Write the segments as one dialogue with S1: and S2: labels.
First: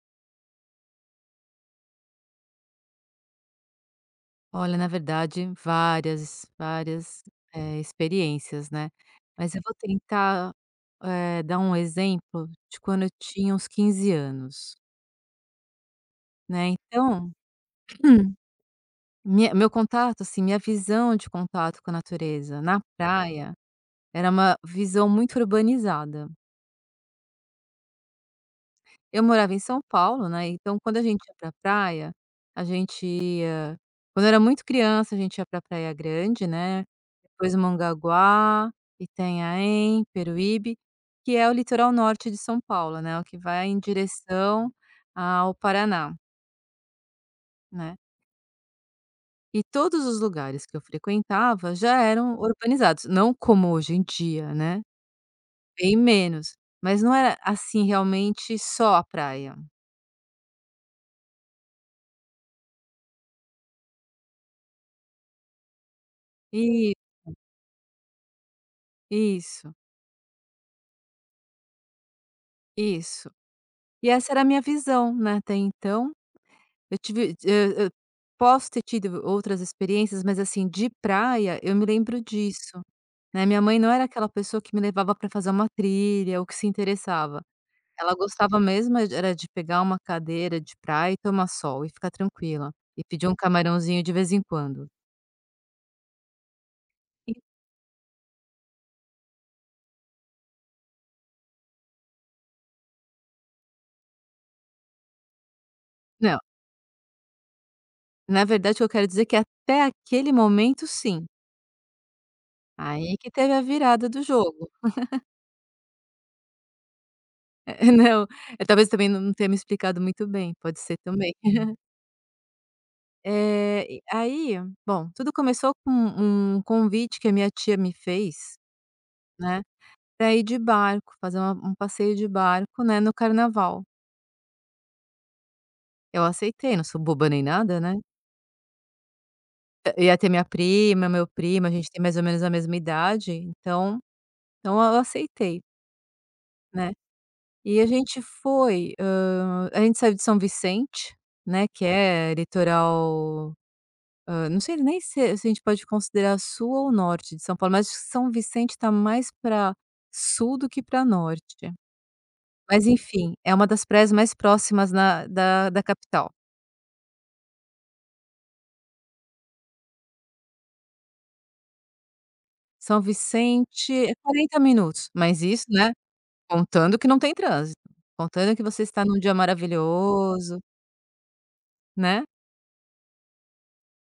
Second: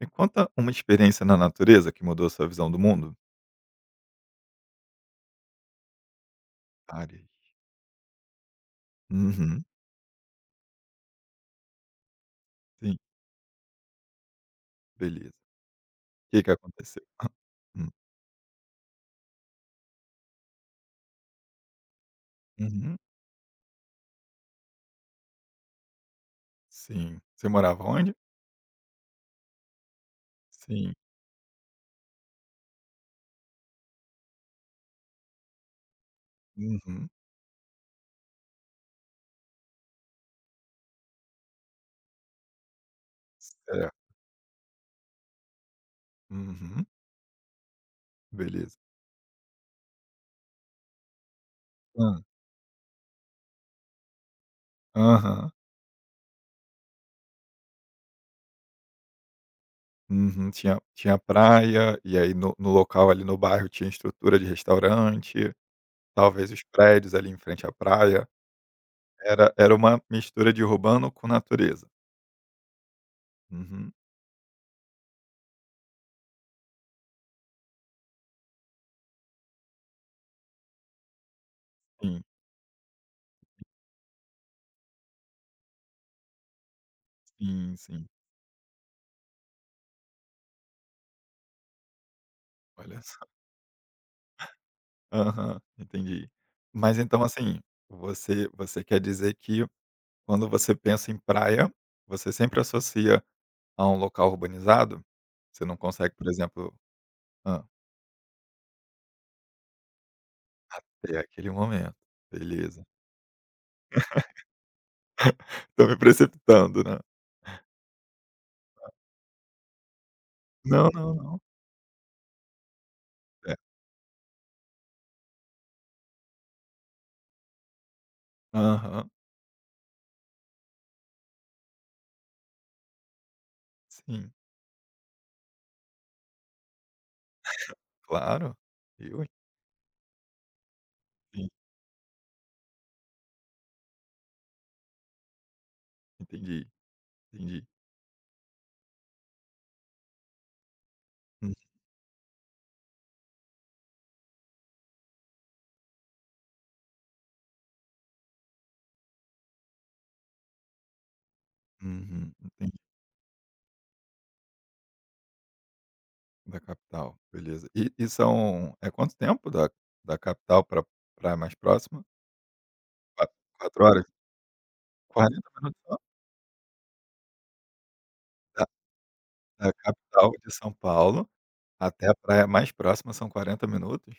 S1: Me conta uma experiência na natureza que mudou a sua visão do mundo.
S2: Olha, na verdade, várias, várias,
S1: Várias.
S2: eh, experiências, né, mas eu
S1: Uhum.
S2: vou tentar, eh, dar um exemplo de
S1: Sim.
S2: quando eu tinha uns 15 anos.
S1: Beleza. Que que
S2: Né,
S1: aconteceu? Hã,
S2: então,
S1: hum.
S2: minha meu contato, assim, minha visão de contato com a natureza na
S1: Uhum.
S2: praia era uma visão muito urbanizada.
S1: Sim. Você morava onde?
S2: Eu morava em São Paulo, né, então
S1: Sim.
S2: quando a gente ia pra praia, a gente ia quando eu era muito criança, a gente ia pra Praia Grande, né,
S1: Uhum.
S2: depois Mongaguá, Itanhaém, Peruíbe, que é o litoral norte de São Paulo, né, o que vai em
S1: Certo.
S2: direção ao Paraná
S1: Uhum.
S2: né.
S1: Beleza.
S2: E todos os lugares que eu frequentava já
S1: Hum.
S2: eram organizados, não como hoje em dia, né,
S1: Aham.
S2: bem menos, mas não é, assim, realmente, só a praia.
S1: Uhum. Tinha tinha praia, e aí no no local ali no bairro tinha estrutura de restaurante. Talvez os
S2: Isso.
S1: prédios ali em frente à praia, era
S2: Isso.
S1: era uma mistura de urbano com natureza.
S2: Isso.
S1: Uhum.
S2: E essa era a minha visão, né, até então. Eu tive hã hã, posso ter tido outras experiências, mas assim, de praia, eu me lembro
S1: Sim.
S2: disso, né. Minha mãe não era aquela pessoa que me levava pra fazer uma trilha ou que se interessava.
S1: Sim, sim.
S2: Ela gostava mesmo e era de pegar uma cadeira de praia e tomar sol e ficar tranquila
S1: Olha
S2: e
S1: só.
S2: pedir um camarãozinho de vez em quando.
S1: Aham. Entendi. Mas então
S2: E
S1: assim, você você quer dizer que quando você pensa em praia, você sempre associa a um local urbanizado? Você não consegue, por
S2: Não.
S1: exemplo hã.
S2: Na verdade, o que eu quero dizer que até aquele momento,
S1: Até
S2: sim.
S1: aquele momento. Beleza.
S2: Aí que teve a virada do jogo.
S1: Tô me precipitando, né?
S2: Eh, não. Eh, talvez eu também não não tenha me explicado muito bem, pode
S1: Não,
S2: ser
S1: não,
S2: também.
S1: não. É.
S2: Eh, e e aí bom, tudo começou com um convite que a minha tia me fez,
S1: Aham.
S2: né, pra ir de barco, fazer a um passeio de barco, né, no carnaval.
S1: Sim.
S2: Eu aceitei, não sou boba nem nada, né.
S1: Claro. Eu, hein.
S2: Eh, ia ter minha prima, meu
S1: Sim.
S2: primo, a gente tem mais ou menos a mesma idade, então então eu aceitei
S1: Entendi,
S2: né.
S1: entendi.
S2: E a gente foi, hã, a gente saiu de São Vicente,
S1: Hum.
S2: né, que é litoral hã, não sei nem se se a gente pode considerar sul ou norte de São Paulo, mas acho que São Vicente está mais pra sul do que pra norte.
S1: Uhum, entendi.
S2: Mas enfim, é uma das praias mais próximas na da da capital.
S1: Da capital, beleza. E e são é quanto tempo da da capital pra praia mais próxima?
S2: São
S1: Qua 4
S2: Vicente
S1: horas?
S2: é 40 minutos, mas
S1: 40
S2: isso,
S1: minutos
S2: né,
S1: só?
S2: contando que não tem trânsito, contando que
S1: Da
S2: você está em um dia
S1: da capital de
S2: maravilhoso
S1: São Paulo até a
S2: né.
S1: praia mais próxima são 40 minutos?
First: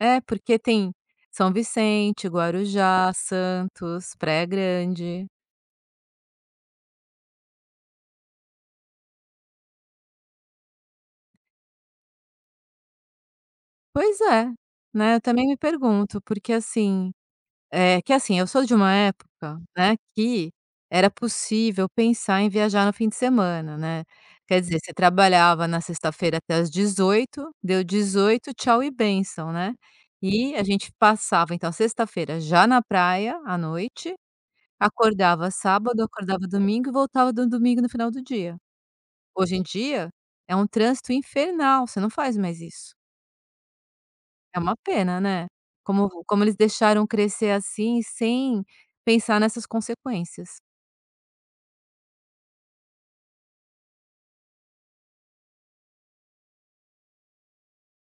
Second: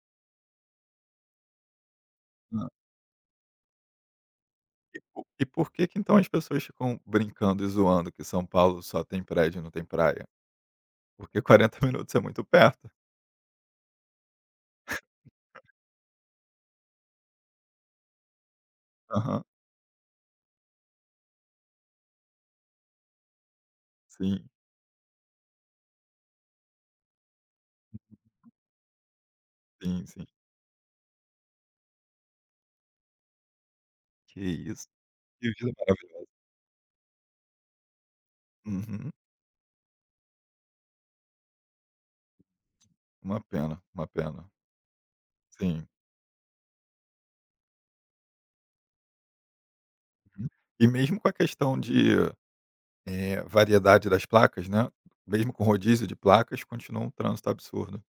S2: É porque tem São Vicente,
S1: Hã.
S2: Guarujá, Santos, Praia Grande.
S1: E porque que então as pessoas ficam brincando e zoando que São Paulo só tem prédio e não tem praia? Porque 40 minutos é muito perto.
S2: Pois é, né, eu também me pergunto. Porque, assim, eh, que, assim, eu sou de uma
S1: Aham.
S2: época, né, que era possível pensar em viajar no fim de semana, né.
S1: Sim.
S2: Quer dizer, você trabalhava na sexta-feira até às 18h, deu 18h, tchau e bênção, né.
S1: Sim, sim.
S2: E a gente passava então sexta-feira já na praia à noite,
S1: Que isso. Que
S2: acordava
S1: vida
S2: sábado,
S1: maravilhosa.
S2: acordava domingo e voltava do domingo no final do dia.
S1: Uhum.
S2: Hoje em dia é um trânsito infernal, você não faz mais isso.
S1: Uma pena, uma pena.
S2: É uma pena, né.
S1: Sim.
S2: Como como eles deixaram crescer assim, sem pensar nessas
S1: Uhum.
S2: consequências.
S1: E mesmo com a questão de, eh, variedade das placas, né, mesmo com rodízio de placas, continua um trânsito absurdo.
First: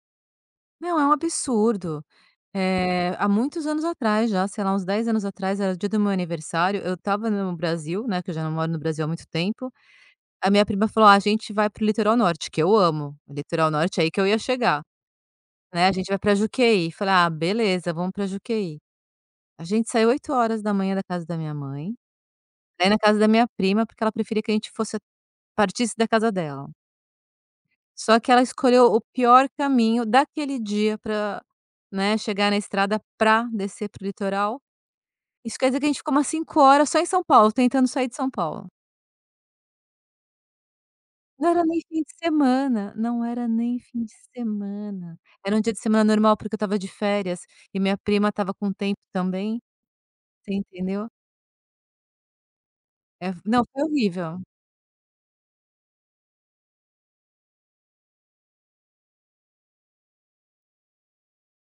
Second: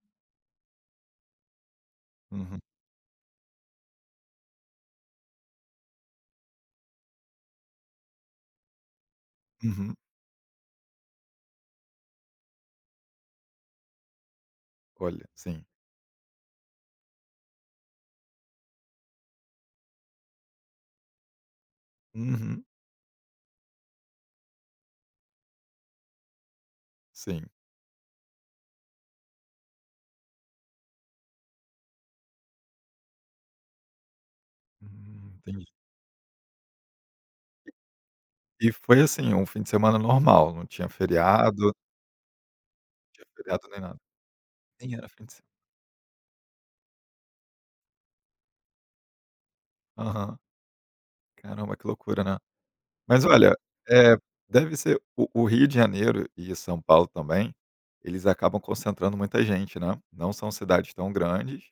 S2: Não, é um absurdo.
S1: Uhum.
S2: Eh, há muitos anos atrás já, sei lá, uns 10 anos atrás, era dia do meu aniversário, eu estava no Brasil, né, que eu já não moro no Brasil há muito tempo,
S1: Uhum.
S2: a minha prima falou: "A gente vai para o litoral norte," que eu amo litoral norte, aí que eu ia chegar,
S1: Olha, sim.
S2: né. "A gente vai pra Juqueí", falei: "Ah, beleza, vamos pra Juqueí." A gente saiu 8h da casa da minha mãe
S1: Uhum.
S2: pra ir na casa da minha prima, porque ela preferia que a gente fosse partisse da casa dela.
S1: Sim.
S2: Só que ela escolheu o pior caminho daquele dia pra, né, chegar na estrada, pra descer para o litoral.
S1: Hum,
S2: Isso
S1: entendi.
S2: quer dizer que a gente ficou umas 5h só em São Paulo, tentando sair de São Paulo.
S1: E foi, assim, um fim de semana normal, não tinha
S2: Não era
S1: feriado?
S2: nem fim de semana, não
S1: Tinha
S2: era
S1: feriado nem
S2: nem
S1: nada?
S2: fim de
S1: nem era
S2: semana.
S1: fim de se
S2: Era um dia de semana normal, porque eu estava de férias e minha prima estava com tempo também,
S1: Aham.
S2: você entendeu?
S1: Caramba, que loucura, né. Mas
S2: É,
S1: olha,
S2: não, foi
S1: eh,
S2: horrível.
S1: deve ser o o Rio de Janeiro e São Paulo também, eles acabam concentrando muita gente, né. Não são cidades tão grandes,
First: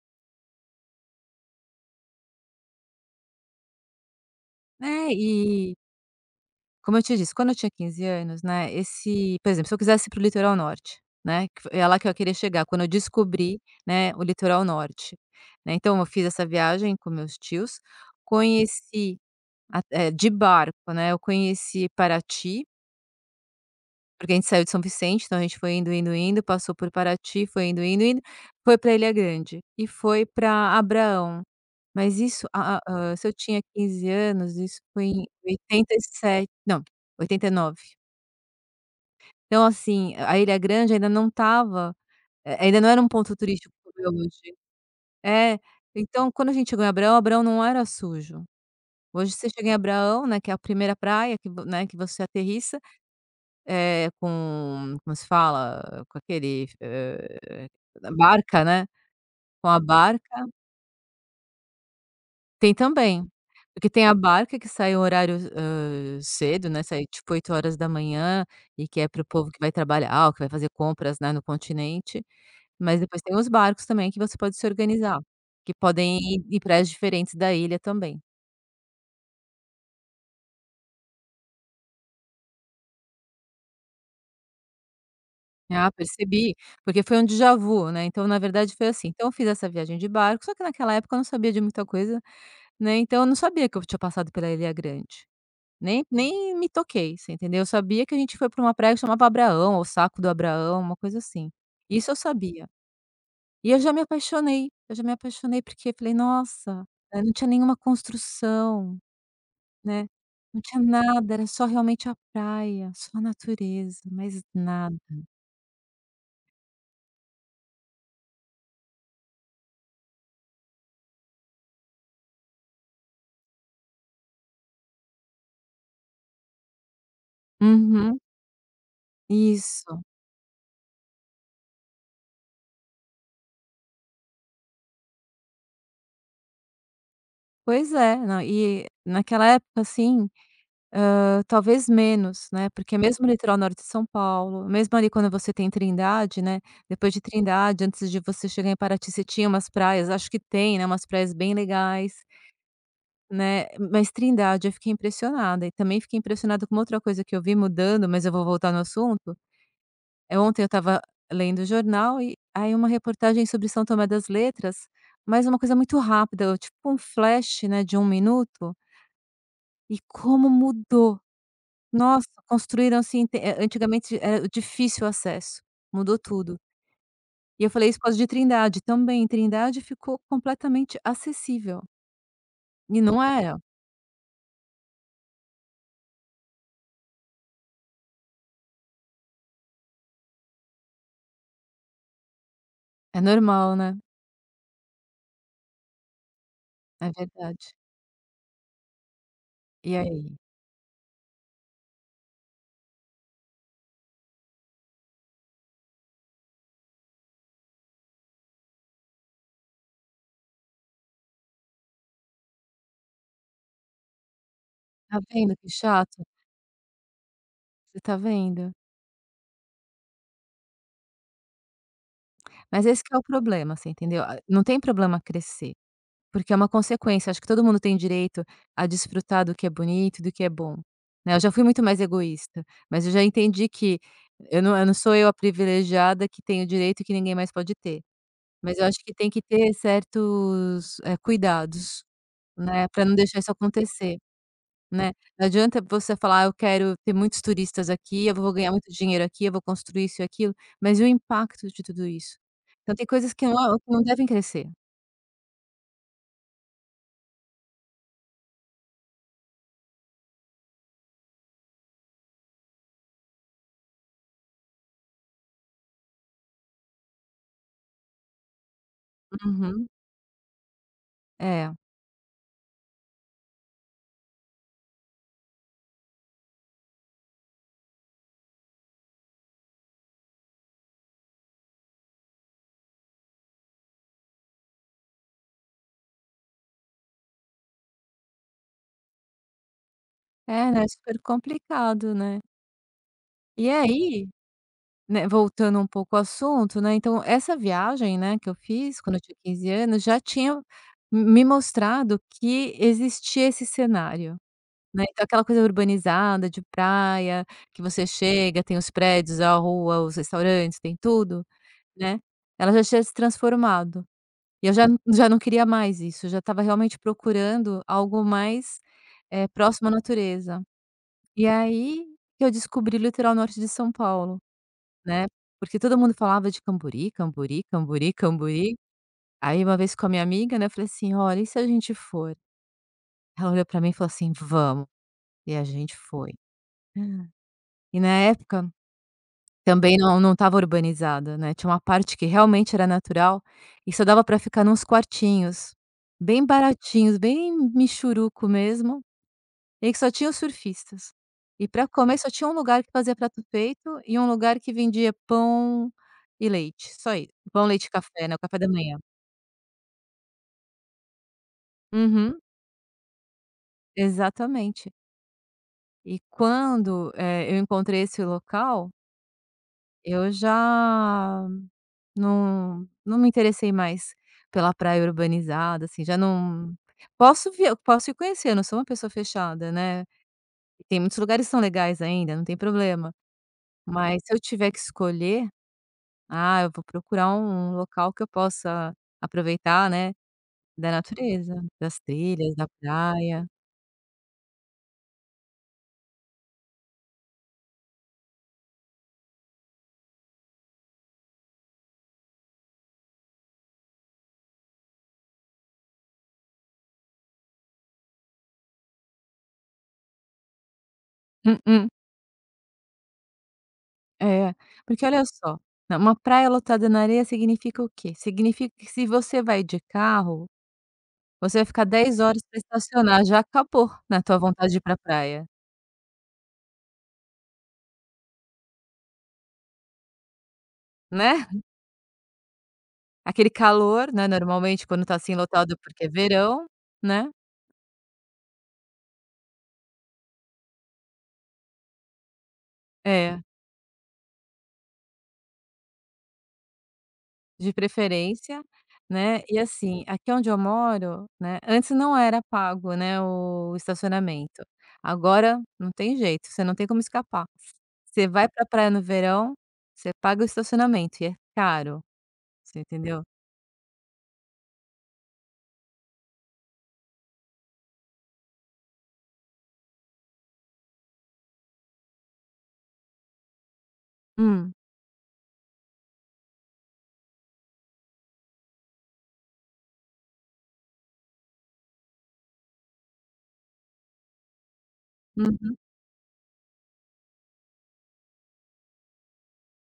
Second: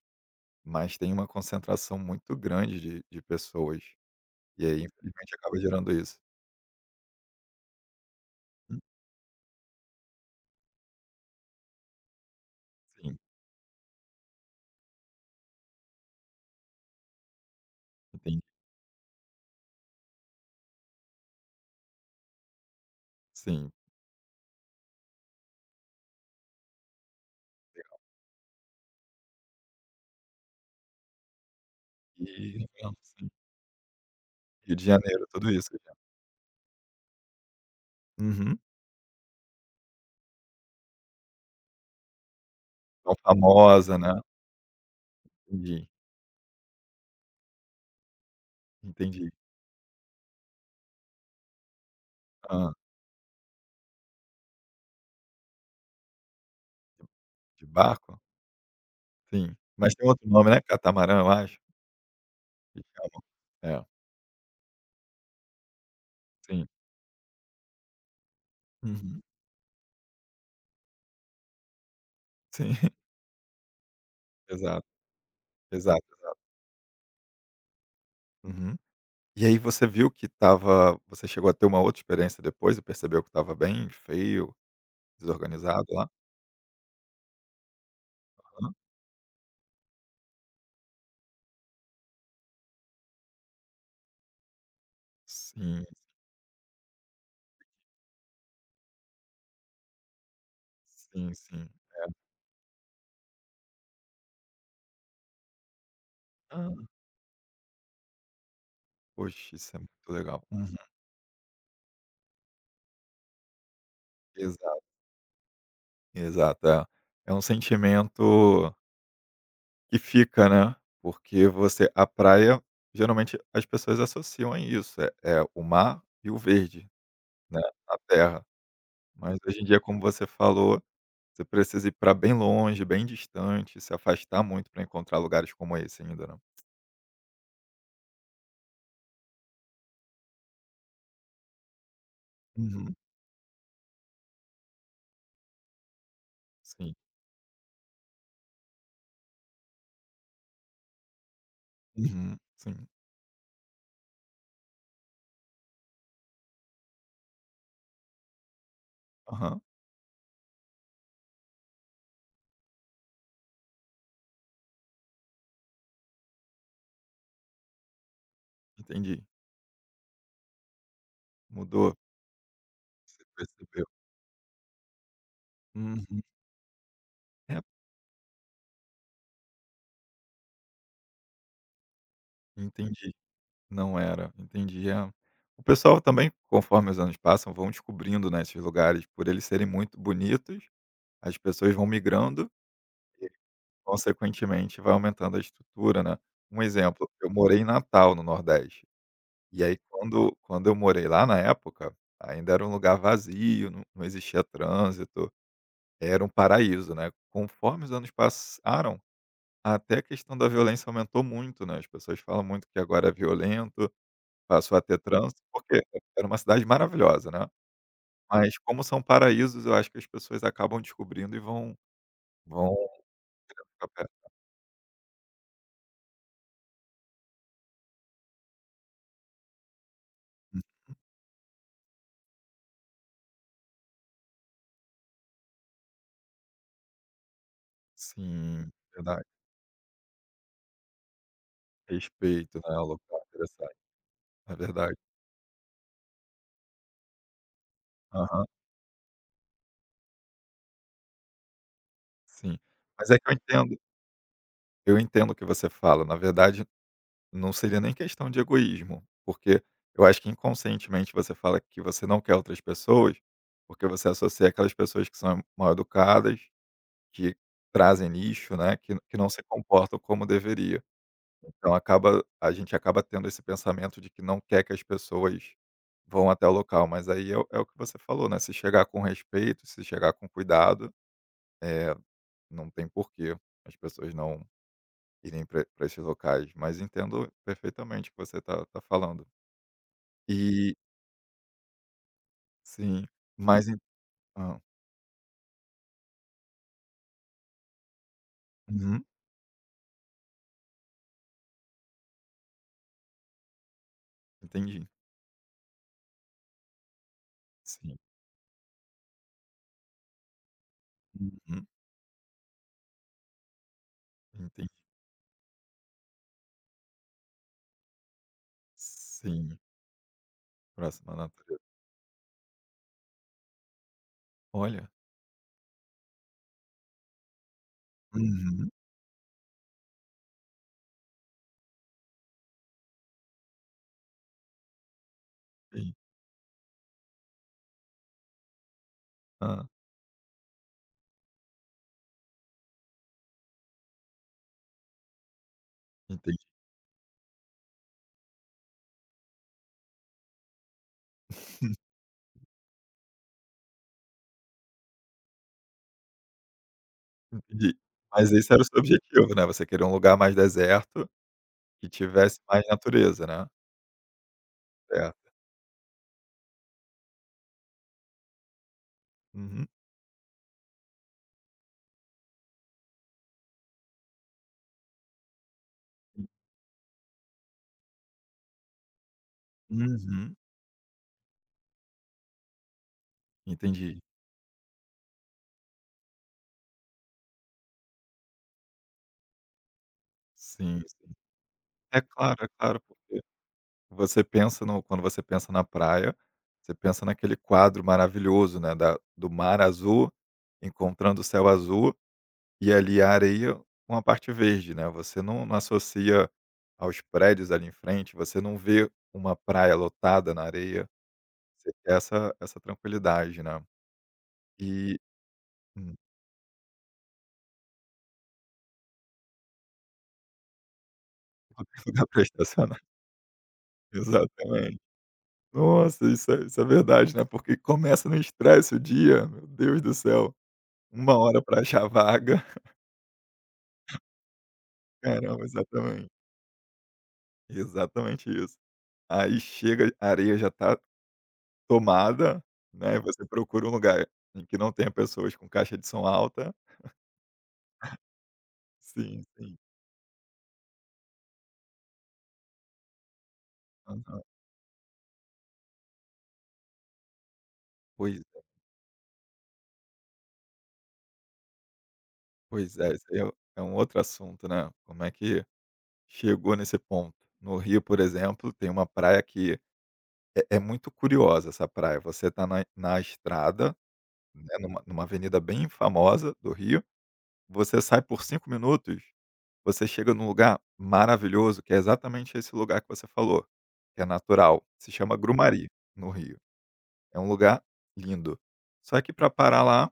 S1: mas têm uma concentração muito grande de de pessoas, e aí
S2: Né,
S1: infelizmente acaba
S2: eh
S1: gerando isso.
S2: Como eu te disse, quando eu tinha 15 anos, né,
S1: Hum.
S2: esse Por exemplo, se eu quisesse ir para o litoral norte, né, que fo ia lá que eu queria chegar. Quando eu
S1: Sim.
S2: descobri, né, o litoral norte, né, então eu fiz essa viagem com meus tios,
S1: Entendi.
S2: conheci a eh, de barco, né, eu conheci Parati
S1: Sim.
S2: porque a gente saiu de São Vicente, então a gente foi indo, indo, indo, passou por Paraty, foi indo,
S1: Legal.
S2: indo, indo, foi pra Ilha Grande e foi pra Abraão. Mas isso,
S1: E
S2: ah,
S1: entendo,
S2: hã, se
S1: sim.
S2: eu tinha 15 anos,
S1: Rio
S2: isso
S1: de
S2: foi
S1: Janeiro,
S2: em
S1: tudo isso já.
S2: 87, não, 89.
S1: Uhum.
S2: Então, assim, a Ilha Grande ainda não estava, eh, ainda não era um
S1: Tão
S2: ponto turístico como
S1: famosa,
S2: é
S1: né.
S2: hoje. É,
S1: Entendi.
S2: então, quando a gente chegou em Abraão, Abraão não era sujo.
S1: Entendi.
S2: Hoje você chega em Abraão, né, que é a 1º praia que né, que você
S1: Hã.
S2: aterrissa, eh, com como se fala? Com aquele,
S1: De
S2: eh,
S1: barco?
S2: barca, né.
S1: Sim,
S2: Com a
S1: mas tem outro
S2: barca
S1: nome, não é catamarã, eu acho
S2: Tem
S1: que chama?
S2: também,
S1: É.
S2: porque tem a barca que sai o horário, hã,
S1: Sim.
S2: cedo, né, sai tipo, 8h, e que é
S1: Uhum.
S2: para o povo que vai trabalhar ou que vai fazer compras, né, no continente,
S1: Sim.
S2: mas depois tem os barcos também que você pode se
S1: Exato,
S2: organizar, que
S1: exato,
S2: podem
S1: exato.
S2: ir em praias diferentes da ilha também.
S1: Uhum. E aí você viu que estava você chegou a ter uma outra experiência depois e percebeu que estava bem feio, desorganizado,
S2: Ah,
S1: lá?
S2: percebi, porque foi um déjà-vu né. Então, na
S1: Aham.
S2: verdade, foi assim: então eu fiz essa viagem de barco, só que naquela época eu não sabia de muita coisa, né. Então eu não sabia que eu tinha passado pela Ilha Grande,
S1: Sim.
S2: nem nem me toquei, você entendeu. Eu sabia que a gente foi pra uma praia que chamava Abraão ou Saco do Abraão, uma coisa
S1: Sim,
S2: assim,
S1: sim. É.
S2: isso eu sabia. E eu já me apaixonei, eu já me apaixonei porque falei: "Nossa".
S1: Hã.
S2: É, não tinha nenhuma construção,
S1: Poxa, isso é muito
S2: né,
S1: legal.
S2: não
S1: Uhum.
S2: tinha nada, era só realmente a praia, só a natureza, mais
S1: Exato.
S2: nada.
S1: Exato, é, é um sentimento que fica, né, porque você a praia, geralmente as pessoas associam a isso, é é o mar e o verde, né, a
S2: Uhum.
S1: terra. Mas hoje em dia, como
S2: Isso.
S1: você falou, você precisa ir pra bem longe, bem distante, se afastar muito pra encontrar lugares como esse ainda, né.
S2: Pois é. Na e naquela época, assim, hã, talvez menos, né,
S1: Uhum.
S2: porque mesmo no litoral norte de São Paulo, mesmo ali quando você tem Trindade, né,
S1: Sim.
S2: depois de Trindade antes de você chegar em Paraty, você tinha umas praias, acho que tem, né, umas praias bem legais
S1: Uhum, sim.
S2: né. Mas Trindade, eu fiquei impressionada e também fiquei impressionada com uma outra coisa que eu vi mudando, mas eu vou voltar no assunto.
S1: Aham.
S2: Eh, ontem eu estava lendo o jornal e aí uma reportagem sobre São Tomé das Letras, mas uma coisa muito rápida, tipo um flash, né, de 1 minuto
S1: Entendi.
S2: e como mudou.
S1: Mudou.
S2: Nossa, construíram,
S1: Você
S2: assim, te eh,
S1: percebeu?
S2: antigamente, é difícil o acesso, mudou
S1: Uhum.
S2: tudo.
S1: É.
S2: E eu falei isso por causa de Trindade também. Trindade ficou completamente acessível e
S1: Entendi,
S2: não era.
S1: não era. Entendi, é. O pessoal também, conforme os anos passam, vão descobrindo, né, esses lugares, por eles serem muito bonitos as pessoas vão migrando
S2: É
S1: e,
S2: normal, né.
S1: consequentemente, vai aumentando a estrutura, né. Um exemplo,
S2: É
S1: eu morei em
S2: verdade.
S1: Natal no nordeste, e aí
S2: E
S1: quando
S2: aí?
S1: quando eu morei lá na época, ainda era um lugar vazio, não não existia trânsito, era um paraíso, né. Conforme os anos passaram, até a questão da violência aumentou muito, né, as pessoas falam muito que agora é violento, passou a ter
S2: Tá
S1: trânsito,
S2: vendo que
S1: porque
S2: chato?
S1: era uma cidade maravilhosa, né,
S2: Você tá
S1: mas
S2: vendo?
S1: como são paraísos, eu acho que as pessoas acabam descobrindo e vão vão
S2: Mas esse que é o problema, você entendeu?
S1: [unintelligible]
S2: A não tem problema crescer, porque é uma consequência, acho que todo mundo tem o direito a desfrutar do que é bonito, do que é
S1: Uhum.
S2: bom, né. Eu já fui muito mais egoísta, mas eu já entendi que eu não eu não sou eu a privilegiada que tem direito e que ninguém mais pode ter,
S1: Sim,
S2: mas eu acho que
S1: verdade.
S2: tem que ter certos, eh, cuidados,
S1: Respeito, né, ao
S2: né, pra não
S1: local.
S2: deixar isso
S1: Interessante.
S2: acontecer,
S1: É verdade.
S2: né. Não adianta você falar: "Eu quero ter muitos turistas aqui, eu
S1: Aham.
S2: vou ganhar muito dinheiro aqui, eu vou construir isso e aquilo", mas e o impacto de tudo isso?
S1: Sim,
S2: Então tem
S1: mas é que
S2: coisas
S1: eu
S2: que não
S1: entendo
S2: que não devem crescer.
S1: eu entendo o que você fala. Na verdade, não seria nem questão de egoísmo, porque eu acho que inconscientemente você fala que você não quer outras pessoas, porque você associa àquelas pessoas que são mal educadas, que trazem lixo, né, que não que não se
S2: Uhum.
S1: comportam como deveria.
S2: É.
S1: Então acaba a gente acaba tendo esse pensamento de que não quer que as pessoas vão até o local, mas aí é o é o que você falou, né, se chegar com respeito, se chegar com cuidado, eh, não tem porque as pessoas não irem pra pra esses locais, mas entendo perfeitamente o que você tá tá falando.
S2: É,
S1: E
S2: é super complicado, né.
S1: Sim, mas
S2: E
S1: e
S2: aí,
S1: hã.
S2: né, voltando um pouco o assunto, né, então essa viagem, né, que eu fiz
S1: Uhum.
S2: quando eu tinha 15 anos já tinha me me mostrado que existia esse cenário,
S1: Entendi.
S2: né. Então aquela coisa urbanizada de praia que
S1: Sim.
S2: você chega, tem os prédios, a rua, os restaurantes, tem tudo,
S1: Uhum.
S2: né, ela já tinha se transformado. E
S1: Enten
S2: eu já já não queria mais isso, eu já estava realmente procurando algo mais, eh,
S1: Sim.
S2: próximo à natureza.
S1: Próximo à
S2: E
S1: nature
S2: aí que eu descobri o litoral norte de São Paulo,
S1: Olha.
S2: né, porque todo mundo falava de Cambori, Cambori, Cambori,
S1: Uhum.
S2: Cambori, aí uma vez com a minha amiga, né, eu falei assim: "Ó, e se a gente for?". Ela olhou pra mim e falou assim: "Vamos", e a
S1: Sim.
S2: gente foi. E na época
S1: Hã.
S2: também não não estava urbanizada, né, tinha uma parte que realmente era natural e só dava pra ficar em uns quartinhos
S1: Entendi.
S2: bem baratinhos, bem mixuruco mesmo, em que só tinha os surfistas. E pra comer só tinha um lugar que fazia prato feito e um lugar que vendia pão e leite, só i pão
S1: Entendi.
S2: leite e café,
S1: Mas
S2: né, o
S1: esse
S2: café
S1: era o
S2: da
S1: seu
S2: manhã.
S1: objetivo, né, você queria um lugar mais deserto, que tivesse
S2: Uhum.
S1: mais natureza, né.
S2: Exatamente.
S1: Certo.
S2: E quando, eh, eu encontrei esse local
S1: Uhum.
S2: eu já não não me interessei mais pela praia urbanizada, assim, já
S1: Hum.
S2: não posso vi eu posso ir conhecer, eu não sou uma pessoa fechada, né,
S1: Uhum.
S2: e tem muitos lugares que são legais ainda, não tem problema,
S1: Entendi.
S2: mas se eu tiver que escolher, ah, eu vou procurar um local que eu possa aproveitar, né,
S1: Sim,
S2: da
S1: sim.
S2: natureza, das
S1: É claro, é
S2: trilhas, da
S1: claro, porque
S2: praia.
S1: você pensa no quando você pensa na praia, você pensa naquele quadro maravilhoso, né, da do mar azul encontrando o céu azul, e, ali, a areia com a parte verde, né, você não não associa aos prédios ali em frente, você não vê uma praia lotada na areia, você
S2: Mm-mm.
S1: quer essa essa tranquilidade, né,
S2: É,
S1: e
S2: porque olha só,
S1: hum.
S2: né, uma praia lotada na areia significa o quê? Significa que se você vai de carro, você
S1: Só
S2: vai
S1: que
S2: ficar
S1: não dá
S2: 10
S1: pra
S2: horas pra
S1: estacionar.
S2: estacionar, já acabou, né, a tua vontade de
S1: Exatamente,
S2: ir para a praia.
S1: nossa, isso isso é verdade, né, porque começa no estresse, o dia, meu Deus do céu, 1
S2: Né?
S1: hora pra achar vaga.
S2: Aquele calor, né, normalmente quando tá, assim,
S1: Caramba,
S2: lotado, porque
S1: exatamen
S2: é verão, né.
S1: Exatamente isso. Aí chega a areia já tá tomada, né, você
S2: É.
S1: procura um lugar em que não tenha pessoas com caixa de som alta.
S2: De preferência,
S1: Sim,
S2: né,
S1: sim.
S2: e, assim, aqui onde eu moro, né, antes não era pago, né, o
S1: Aham.
S2: estacionamento, agora não tem jeito, você não tem como escapar,
S1: Pois.
S2: você vai pra praia no verão, você paga o estacionamento. E é caro,
S1: Pois
S2: você
S1: é. Esse ai
S2: entendeu?
S1: o é um outro assunto, né, como é que chegou nesse ponto? No Rio, por exemplo, tem uma praia que é é muito curiosa essa praia, você tá na na estrada, né,
S2: Hum.
S1: numa numa avenida bem famosa do Rio, você sai por 5 minutos, você chega num lugar maravilhoso que é exatamente esse lugar que você falou, que é natural, se chama Grumari,
S2: Uhum.
S1: no Rio, é um lugar lindo, só que para parar lá,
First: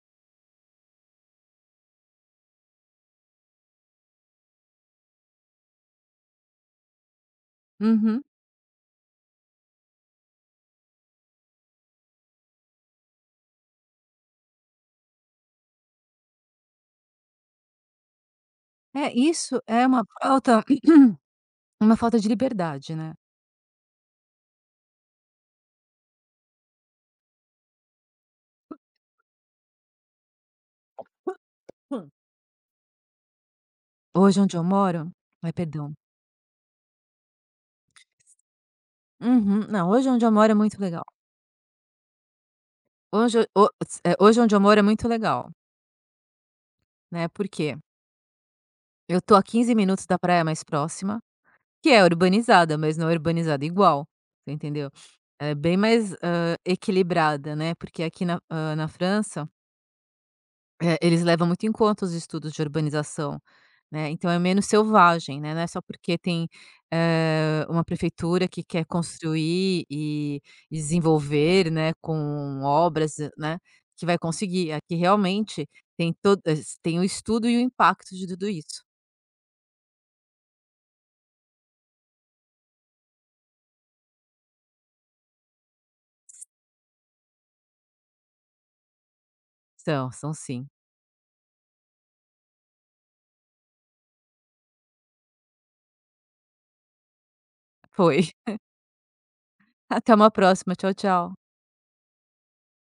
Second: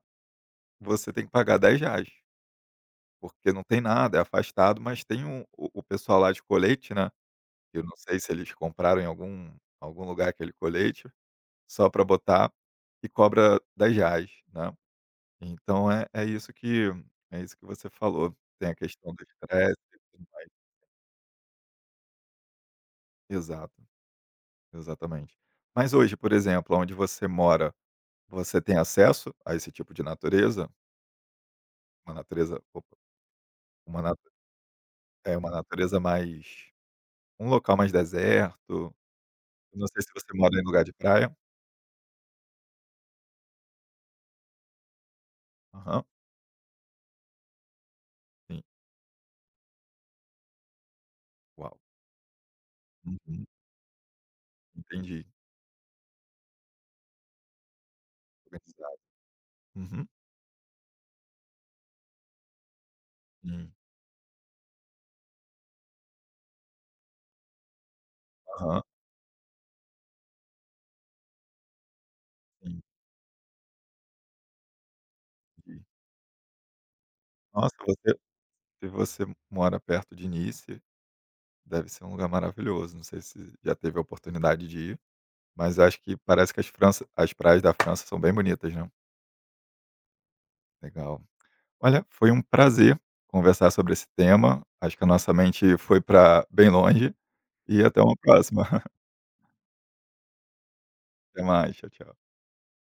S1: você tem que pagar R$10. Porque não tem nada, é afastado, mas tem um o o pessoal lá de colete, né, que eu não sei
S2: Uhum.
S1: se eles compraram em algum algum lugar aquele colete, só pra botar e cobra R$10, né. Então é é isso que é isso que você falou, tem a questão
S2: É,
S1: do
S2: isso
S1: estresse
S2: é
S1: e
S2: uma
S1: [unintelligible]
S2: falta uma falta de liberdade, né.
S1: Exato. Exatamente. Mas hoje, por exemplo, aonde você mora, você tem acesso a esse tipo de natureza? Uma natureza, opa uma na
S2: Hoje onde eu moro
S1: é uma
S2: ai, perdão.
S1: natureza mais um local mais deserto,
S2: Uhum.
S1: não
S2: Não,
S1: sei se
S2: hoje
S1: você
S2: onde eu moro
S1: mora
S2: é
S1: em
S2: muito
S1: lugar de
S2: legal.
S1: praia.
S2: Hoje, o o se eh, hoje onde eu moro é muito legal
S1: Aham.
S2: né, por quê?
S1: Sim.
S2: Eu tô a 15 minutos da praia mais próxima,
S1: Uau.
S2: que é urbanizada, mas não é
S1: Uhum.
S2: urbanizada igual, você entendeu?
S1: Entendi.
S2: Ela é bem mais, hã, equilibrada, né, porque aqui na hã, na
S1: Organizada.
S2: França
S1: Uhum.
S2: eh, eles levam muito em conta os estudos de urbanização,
S1: Hum.
S2: né. Então, é menos selvagem, né. Não é só porque tem, eh, uma prefeitura que
S1: Aham.
S2: quer construir e desenvolver, né, com
S1: Sim.
S2: obras, né, que vai conseguir. Aqui realmente
S1: Entendi.
S2: tem to es tem o estudo e o
S1: Nossa, você
S2: impacto de tudo isso.
S1: se você mora perto de Nice, deve ser um lugar maravilhoso. Não sei se já teve a oportunidade de ir, mas eu acho que parece que as França as praias da França são bem bonitas, né?
S2: São, são sim.
S1: Legal. Olha, foi um prazer conversar sobre esse tema. Acho que a nossa mente foi pra bem longe. E até uma
S2: Foi.
S1: próxima.
S2: Até uma próxima. Tchau, tchau.
S1: Até mais. Tchau, tchau.